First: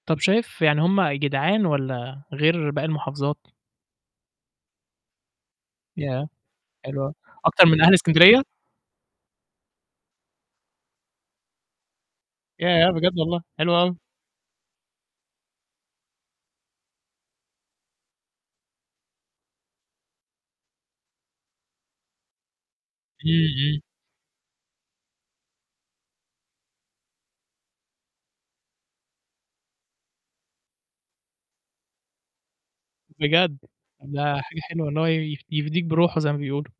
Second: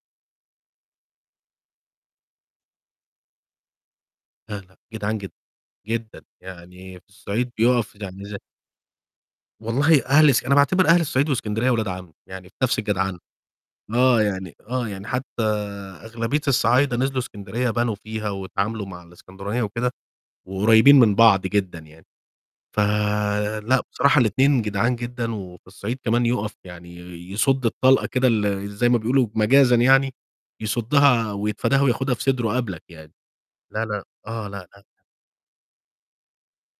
طَب شايف يعني هُم جدعان والّا غير باقي المحافظات؟ لا، لأ جدعان جدًا، جدًا. ياه! يعني حلو في أوي، الصعيد أكتر من أهل بيقف يعني زي إسكندرية؟ والله أهل إسك أنا باعتبر أهل الصعيد وإسكندرية ولاد عَم، يعني في نَفْس ياه! بجد الجدعنة. والله؟ حلو أوي. آه يعني آه يعني حتى أغلبية الصعايدة نزلوا إسكندرية بنوا فيها واتعاملوا مع الإسكندرانية وكده، وقريبين من بعض جدًا يعني. إمم، إمم. فلأ بصراحة الاتنين جدعان جدًا، وفي الصعيد كمان يُقف يعني يصُد الطلقة كده ال زي ما بيقولوا مجازًا يعني يصُدها ويتفاداها وياخدها في صدره قبلك يعني. بجد؟! لا لأ، ده آه، حاجة لا حلوة إن لأ. هو يف يفديك بروحه زي ما بيقولوا.